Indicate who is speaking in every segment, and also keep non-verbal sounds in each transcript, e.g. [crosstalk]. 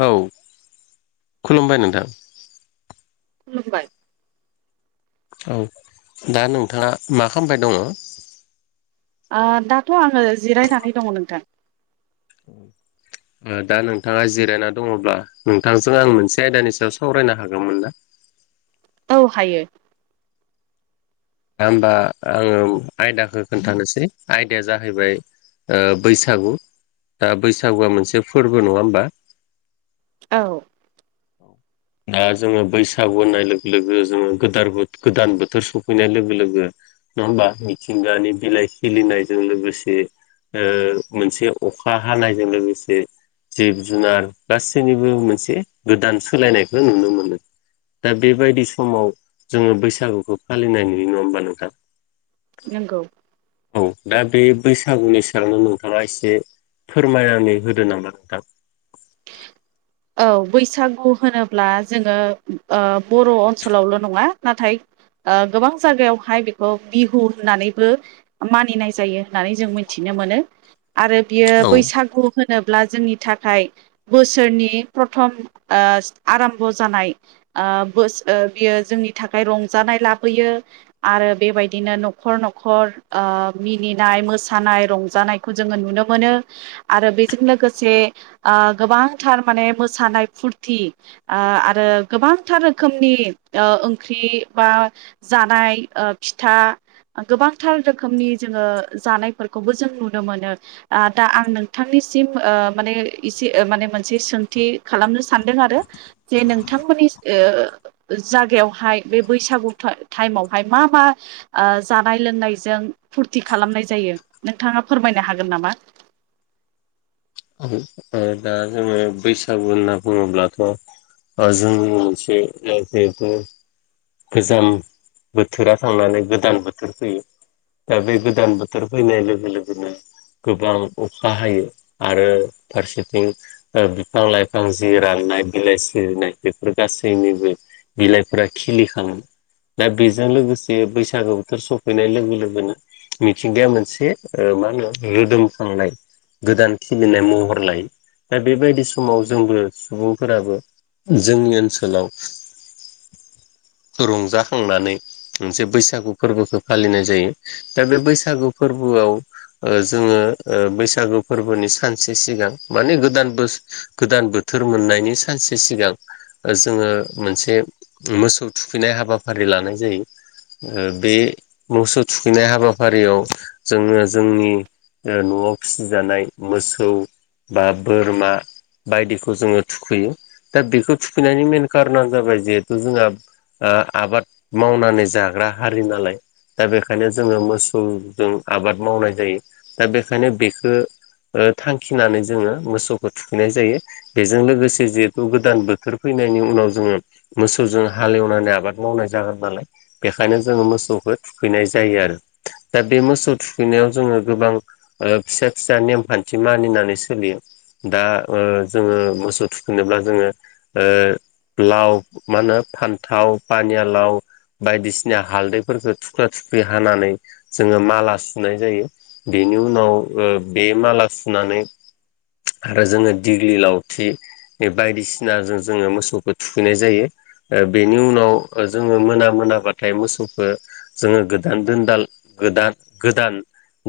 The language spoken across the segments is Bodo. Speaker 1: हेलौ औ खुलुमबाय नोंथां
Speaker 2: खुलुमबाय
Speaker 1: औ दा नोंथाङा मा खालामबाय दङ
Speaker 2: दाथ आङो जिरायनानै दङ नोंथां
Speaker 1: औ दा नोंथाङा जिरायना दङब्ला नोंथांजों आं मोनसे आयदानि सायाव सावरायनो हागौमोन ना [inaudible]
Speaker 2: औ हायो
Speaker 1: दा होमबा आङो आयदाखौ खोन्थानोसै आयदाया जाहैबाय बैसागु दा बैसागुआ मोनसे फोरबो नङा होमबा
Speaker 2: औ
Speaker 1: औ दा जोङो बैसागु होननाय लोगो लोगो जोङो गोद गोदान बोथोर सफैनाय लोगो लोगो नङा होमबा मिथिंगानि बिलाइ खिलिनायजों लोगोसे मोनसे अखा हानायजों लोगोसे जिब जुनार गासैनिबो मोनसे गोदान सोलायनायखौ नुनो मोनो दा बेबायदि समाव जोङो बैसागुखौ फालि न नङा हबा नोंथां
Speaker 2: नंगौ
Speaker 1: औ दा बे बैसागुनि सेरांनो नोंथाङा एसे फोरमायनानै होदो नामा नोंथां
Speaker 2: औ बैसागु होनोब्ला जोङो बर' ओनसोलावल' नङा नाथाय गोबां जायगायावहाय बेखौ बिहु होननानैबो मानिनाय जायो होननानै जों मिथिनो मोन आरो बियो
Speaker 1: औ
Speaker 2: बैसागु होनोब्ला जोंनि थाखाय बोसोरनि प्रथम आराम्भ जानाय बस बियो जोंनि थाखाय रंजानाय आरो बेबायदिनो न'खर न'खर मिनिनाय मोसानाय रंजानायखौ जोङो नुनो मोनो आरो बेजों लोगोसे गोबांथार माने मोसानाय फुरथि आरो गोबांथार रोखोमनि ओंख्रि बा जानाय फिथा गोबांथार रोखोमनि जोङो जानायफोरखौबो जों नुनो मोनो दा आं नोंथांनि मानसे माने मोनसे खालामनो सानदों आरो जे नोंथांमोननि जागायावहाय बे बैसाग बैसागु टायमहाय मा मा जानाय लोंनायजों फुरथि खालामनाय जायो नोंथांङा फोरमायनो हागोन नामा
Speaker 1: दा जोंङो बैसागु होनना बुङोब्लाथ' जोंनि मोनसे बेखौ गोजां बोथोरा थांनानै गोदान बोथोर फैयो। दा बे गोदान बोथोर फैनाय लोगो लोगोनो गोबां अखा हायो आरो फारसेथिं बिफां लाइफां जि राननाय बिलाइ सिरिनाय बेफोर गासैबो जोंनि बे बिलाइफोरा खिलिखांयो दा बेजों लोगोसे बैसागो बोथोर सफैनाय लोगो लोगोनो मिथिंगाया मोनसे मा होनो रोदोमखांनाय गोदान खिलिनाय महर लायो दा बेबायदि समाव जोंबो सुबुंफोराबो जोंनि ओनसोलाव रंजाखांनानै मोनसे बैसागु फोरबोखौ फालिनाय जायो दा बे बैसागु फोरबो फोर जोंङो बैसागु फोरबोनि सानसे सिगां माने गोदान बोसोर गोदान बोथोर मोननायनि सानसे सिगां जोङो मोनसे मोसौ थुखैनाय हाबाफारि लानाय जायो। बे मोसौ थुखैनाय हाबाफारियाव जोंङो जोंनि न'आव फिसिजानाय मोसौ बा बोरमा बायदिखौ जोंङो थुखैयो दा बेखौ थुखैनायनि मेन कारना जाबाय जिहेथु जोंहा आबाद मावनानै जाग्रा हारि नालाय दा बेखायनो जोंङो मोसौजों आबाद मावनाय जायो दा बेखायनो बेखौ थांखिनानै जोंङो मोसौखौ थुखैनाय जायो बेजों लोगोसे जिहेतु गोदान बोथोर फैनायनि नि उनाव जोंङो मोसौजों हालेवनानै आबाद मावनाय जागोन नालाय बेखायनो जोंङो मोसौखौ थुखैनाय जायो आरो दा बे मोसौ थुखैनायाव जोंङो गोबां फिसा फिसा नेमखा न्थि मानिनानै सोलियो दा जोंङो मोसौ थुखैनोब्ला जोंङो ओ लाव मा होनो फान्थाव पानियालाव बायदिसिना हालदैफोरखौ थुख्रा थु ख्रि हानानै जोंङो माला सुनाय जायो बेनि उनाव बे माला सुनानै आरो जोंङो दिग्लि लावथि बायदिसिनाजों जोंङो मोसौखौ थुखैनाय जायो बेनि उनाव जोंङो मोना मोनाबाथाय मोसौखौ जोंङो गोदान दोनदाल गोदान गोदान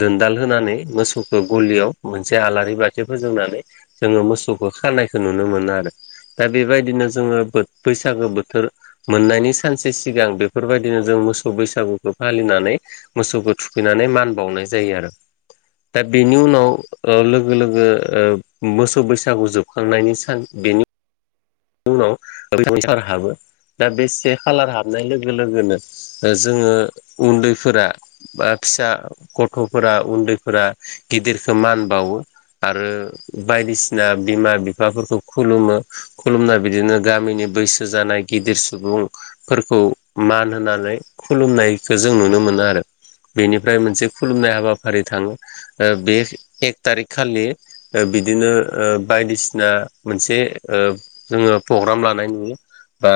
Speaker 1: दोनदाल होनानै मोसौखौ गलियाव मोनसे आलारि बाथि फोजोंनानै जोंङो मोसौखौ खानायखौ नुनो मोनो आरो दा बेबायदिनो जोंङो बैसागो बोथोर मोननायनि सानसे सिगां बेफोरबायदिनो जों मोसौ बैसागुखौ फालिनानै मोसौखौ थुखैनानै मान बावनाय जायो आरो दा बेनि उनाव लोगो लोगो मोसौ बैसागु जोबखांनायनि सान बेनि नि उनाव ओरै सार हाबो दा बे से खालार हाबनाय लोगो लोगोनो जोंङो उन्दैफोरा बा फिसा गथ'फोरा उन्दैफोरा गिदिरखौ मान बावो आरो बायदिसिना बिमा बिफाफोरखौ खुलुमो खुलुमनाय बिदिनो गामिनि बैसो जानाय गिदिर सुबुंफोरखौ मान होनानै खुलुमनायखौ जों नुनो मोनो आरो बेनिफ्राय मोनसे खुलुमनाय हाबाफारि थाङो बे एक थारिक खालि बिदिनो बायदिसिना मोनसे जोंङो प्रग्राम लानाय नुयो बा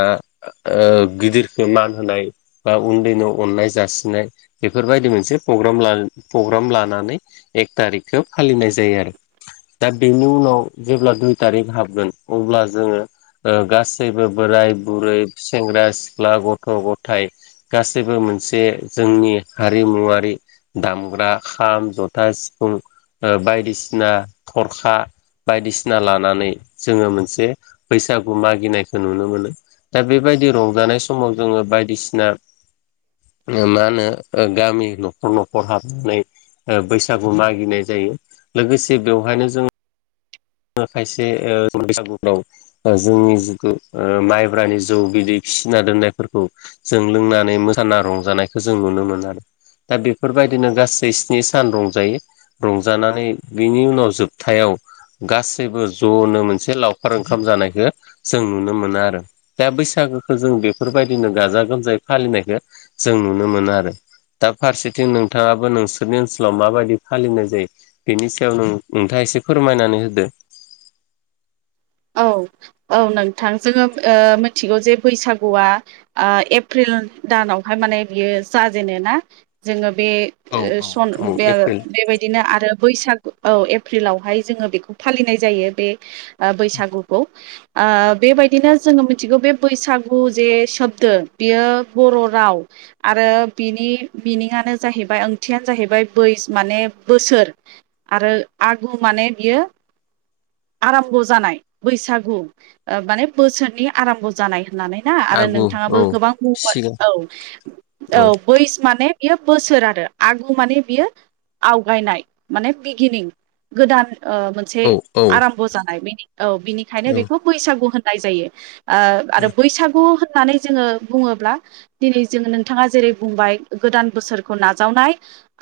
Speaker 1: ओ गिदिरखौ मान होनाय बा उन्दैनो अननाय जासिनाय बे फोरबायदि मोनसे प्रग्रा प्रग्राम लानानै एक थारिखखौ फालिनाय जायो आरो दा बेनि उनाव जेब्ला दुइ थारिख हाबगोन अब्ला जोंङो गासैबो बोराय बुरै सेंग्रा सिख्ला गथ' गथाय गासैबो मोनसे जोंनि हारिमुवारि दामग्रा खाम जथा सिफुं बायदिसिना थरखा बायदिसिना लानानै जोङो मोनसे बैसागु मागिनायखौ नुनो मोनो दा बेबायदि रंजानाय समाव जोङो बायदिसिना मा होनो गामि ओ न'खर न'खर हाबनानै बैसागु मागिनाय जायो लोगोसे बेवहायनो जों खायसे ओ बैसागुफ्राव जोंनि जिथु ओ माइब्रानि जौ बिदै फिसिना दोननायफोरखौ जों लोंनानै मोसाना रंजानायखौ जों नुनो मोनो आरो दा बेफोरबायदिनो गासै स्नि सान रंजायो रंजानानै बिनि उनाव जोबथायाव गासैबो ज'नो मोनसे लावखार ओंखाम जानायखौ जों नुनो मोनो आरो दा बैसागो खौ जों बेफोरबायदिनो गाजा गोमजायै फालिनायखौ जों नुनो मोनो आरो दा फारसेथिं नोंथाङाबो नोंसोरनि ओनसोलाव माबायदि फालिनाय जायो बेनि सायाव नोंथां एसे फोरमायनानै होदो
Speaker 2: औ औ नोंथां जोङो ओ मिथिगौ जे बैसागुआ एप्रिल जुन दानावहाय माने बियो जाजेनो ना जोङो बे ओ सन
Speaker 1: औ
Speaker 2: बे
Speaker 1: एप्रिल
Speaker 2: बेबायदिनो आरो बैसागु औ एप्रिलावहाय जोङो बेखौ फालिनाय जायो बे बैसागु बैसागुखौ ओ बेबायदिनो जोङो मिथिगौ बे बैसागु जे सब्दो बियो बर' राव आरो बिनि मिनिङानो जाहैबाय ओंथियानो जाहैबाय बै माने बोसोर आरो आगु माने बियो
Speaker 1: [inaudible]
Speaker 2: आराम्भ' जानाय बैसागु माने बोसोरनि आरम्भ' जानाय होननानै ना आरो
Speaker 1: आगु औ
Speaker 2: नोंथाङाबो गोबां बुंबाय
Speaker 1: सिगां
Speaker 2: औ औ बै माने बेयो बोसोर आरो आगु माने बियो आवगायनाय माने बिगिनिं गोदान ओ मोनसे
Speaker 1: औ
Speaker 2: आराम्भ' जानायनि औ बिनिखायनो
Speaker 1: औ
Speaker 2: बेखौ बैसागु होननाय जायो आरो बैसागु होन नानै जोङो बुङोब्ला दिनै जोङो नोंथाङा जेरै बुंबाय गोदान बोसोरखौ नाजावनाय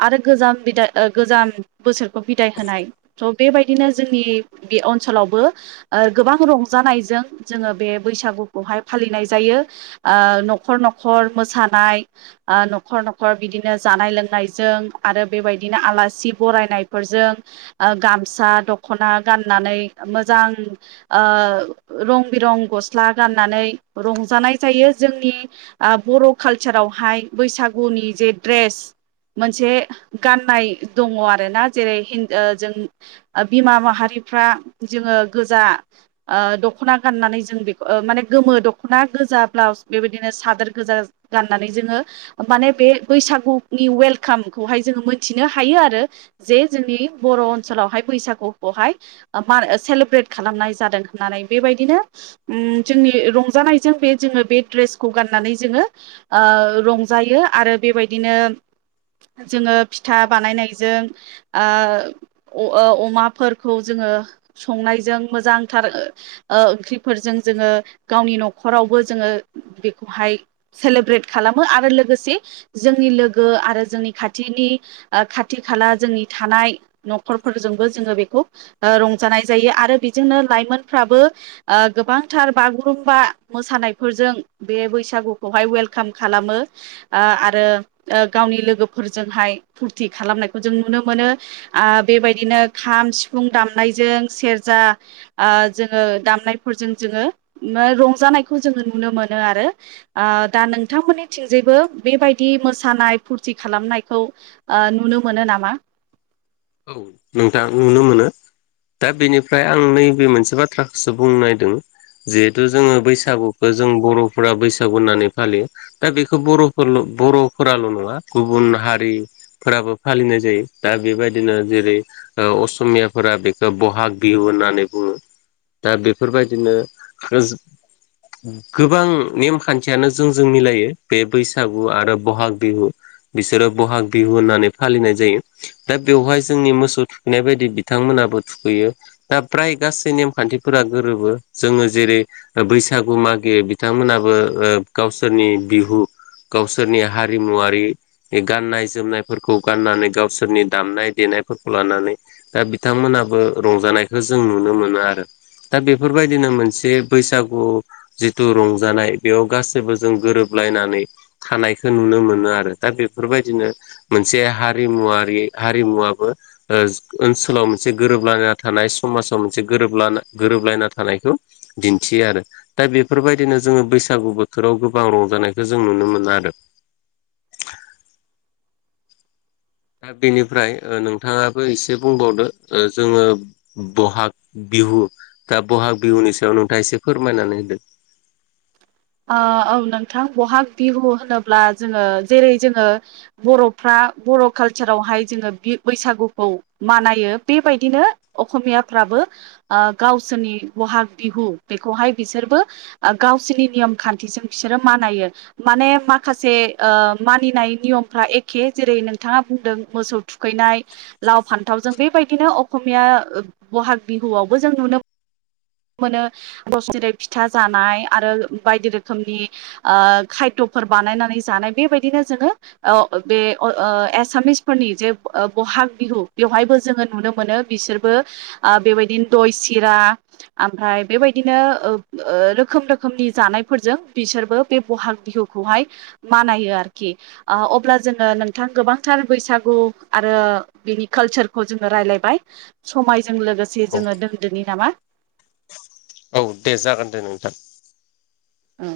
Speaker 2: आरो गोजाम बिदाइ गोजाम बोसोर खौ बिदाइ होनाय थ' बेबायदिनो जोंनि बे ओनसोलावबो ओ गोबां रंजानायजों जोङो बे बैसागुखौहाय फालिनाय जायो ओ न'खर न'खर मोसानाय न'खर न'खर बिदिनो जानाय लोंनायजों आरो बेबाय दिनो आलासि बरायनायफोरजों ओ गामसा दख'ना गाननानै मो जां ओ रं बिरं गस्ला गाननानै रंजानाय जायो जोंनि बर' कालसारावहाय बैसागुनि जे ड्रेस मोनसे गाननाय दङ आरोना जेरै हिन ओ जों बिमा माहारि फ्रा जोङो गोजा ओ दख'ना गाननानै जों बेखौ माने गोमो दख'ना गोजा ब्लाउस बेबायदिनो सादोर गोजा गाननानै जोङो माने बे बैसागुनि वेलकामखौहाय जों जोङो मिथिनो हायो आरो जे जोंनि बर' ओनसोलावहाय बैसागुखौहाय मा सेलेब्रेट खालामनाय जादों होननानै बेबायदिनो जोंनि रंजानायजों बे जोङो बे द्रेसखौ गाननानै जोङो रंजायो आरो बेबायदिनो जोङो फिथा बानायनायजों ओ अमाफोरखौ जोङो संनायजों मोजांथार ओ ओंख्रिफोरजों जोङो गावनि न'खरावबो जोङो बेखौहाय सेलेब्रेट खालामो आरो लोगोसे जोंनि लोगो आरो जोंनि खाथि नि खाथि खाला जोंनि थानाय न'खरफोरजोंबो जोङो बेखौ ओ रं जानाय जायो आरो बेजोंनो लाइमोनफ्राबो ओ गोबांथार बागुरुम्बा मोसानायफोर जों बे बैसागुखौहाय वेलकाम खालामो ओ आरो गावनि लोगोफोरजों हाय फुरति खालामनायखौ जों नुनो मोनो ओ बेबायदिनो खाम सिफुं दाम दामनायजों सेरजा ओ जोङो दामनायफोरजों जोङो रंजानायखौ जों नुनो मोनो आरो ओ दा नोंथांमोननि थिंजायबो बेबायदि मोसानाय फुरथि खालाम खालामनायखौ ओ नुनो मोनो नामा
Speaker 1: औ नोंथां नुनो मोनो दा बेनिफ्राय आं नैबे मोनसे बाथ्राखौसो बुंनो नागिरदों जिहेथु जोङो बैसागुखौ जों बर'फोरा बैसागु होननानै फालियो दा बेखौ बर'फोरल बर'फोराल नङा गुबुन हारिफोराबो फालिनाय जायो दा बेबाय दिनो जेरै असमियाफोरा बेखौ बहाग बिहु होननानै बुङो दा बेफोरबायदिनो गोबां नेमखान्थियानो जोंजों मिलायो बे बैसागु आरो बहाग बिहु बिसोरो बहाग बिहु होननानै फालिनाय जायो दा बेवहाय जोंनि मोसौ थुखैनाय बायदि बिथांमोनाबो थुखैयो दा फ्राय गासै नेमखान्थिफोरा गो फोरबो जोङो जेरै बैसागु मागियो बिथांमोनाबो गावसोरनि बिहु गावसोरनि हारिमुवारि गाननाय जोमनायफोरखौ गाननानै गावसोरनि दामनाय देनायफोरखौ लानानै दा बिथांमोनाबो रंजानायखौ जों नुनो मोनो आरो दा बेफोरबायदिनो मोनसे बैसागु जिथु रंजानाय बेयाव गासैबो जों गोरोब अनलायनानै थानायखौ नुनो मोनो आरो दा बेफोरबायदिनो मोनसे हारिमुवारि हारिमुवाबबो ओनसोलाव मोनसे गोरोबलाना थानाय समाजाव मोनसे गोरोबला गोरोब गोरोबलायना थानायखौ दिन्थियो आरो दा बेफोरबायदिनो जोङो बैसागु बोथोराव गोबां रंजानाय जों नुनो मोनो आरो दा बेनिफ्राय नोंथाङाबो एसे बुंबावदो जोङो बहाग बिहु दा बहाग बिहुनि सायाव नोंथाङा एसे फोरमायनानै होदों
Speaker 2: औ नोंथां बहाग बिहु होनोब्ला जोङो जेरै जोङो बर'फ्रा बर' कालचारावहाय जोङो बैसागुखौ मानायो बेबायदिनो असमियाफ्रा ब्रांडों ओ गावसोरनि बहाग बिहु बेखौहाय बिसोरबो गावसोरनि नियम खान्थिजों बिसोरो मानायो माने माखासे मानिनाय नियमफ्रा एखे जेरै नोंथाङा बुंदों मोसौ थुखैनाय लाव फान्थावजों बेबायदिनो अकमिया बहाग बिहुआवबो जों नुनो
Speaker 1: [inaudible]
Speaker 2: मोनो बोसोरै फिथा जानाय आरो बायदि रोखोमनि आ खायद फोर बानायनानै जानाय बेबायदिनो जोङो बे आसामिसफोरनि जे बहाग बिहु बेवहायबो जोङो नुनो मोनो बिसोरबो आ बेबायदिनो दय सिरा ओमफ्राय बेबायदिनो रोखोम रोखोमनि जानायफोरजों बिसोरबो बे बहाग बिहु खौहाय मानायो आरोखि अब्ला जोङो नोंथां गोबांथार बैसागु आरो बिनि कालसारखौ जोङो रायज्लायबाय समायजों लोगोसे
Speaker 1: औ
Speaker 2: जोङो दोनदोनि नामा
Speaker 1: औ दे जागोन दे नोंथां
Speaker 2: औ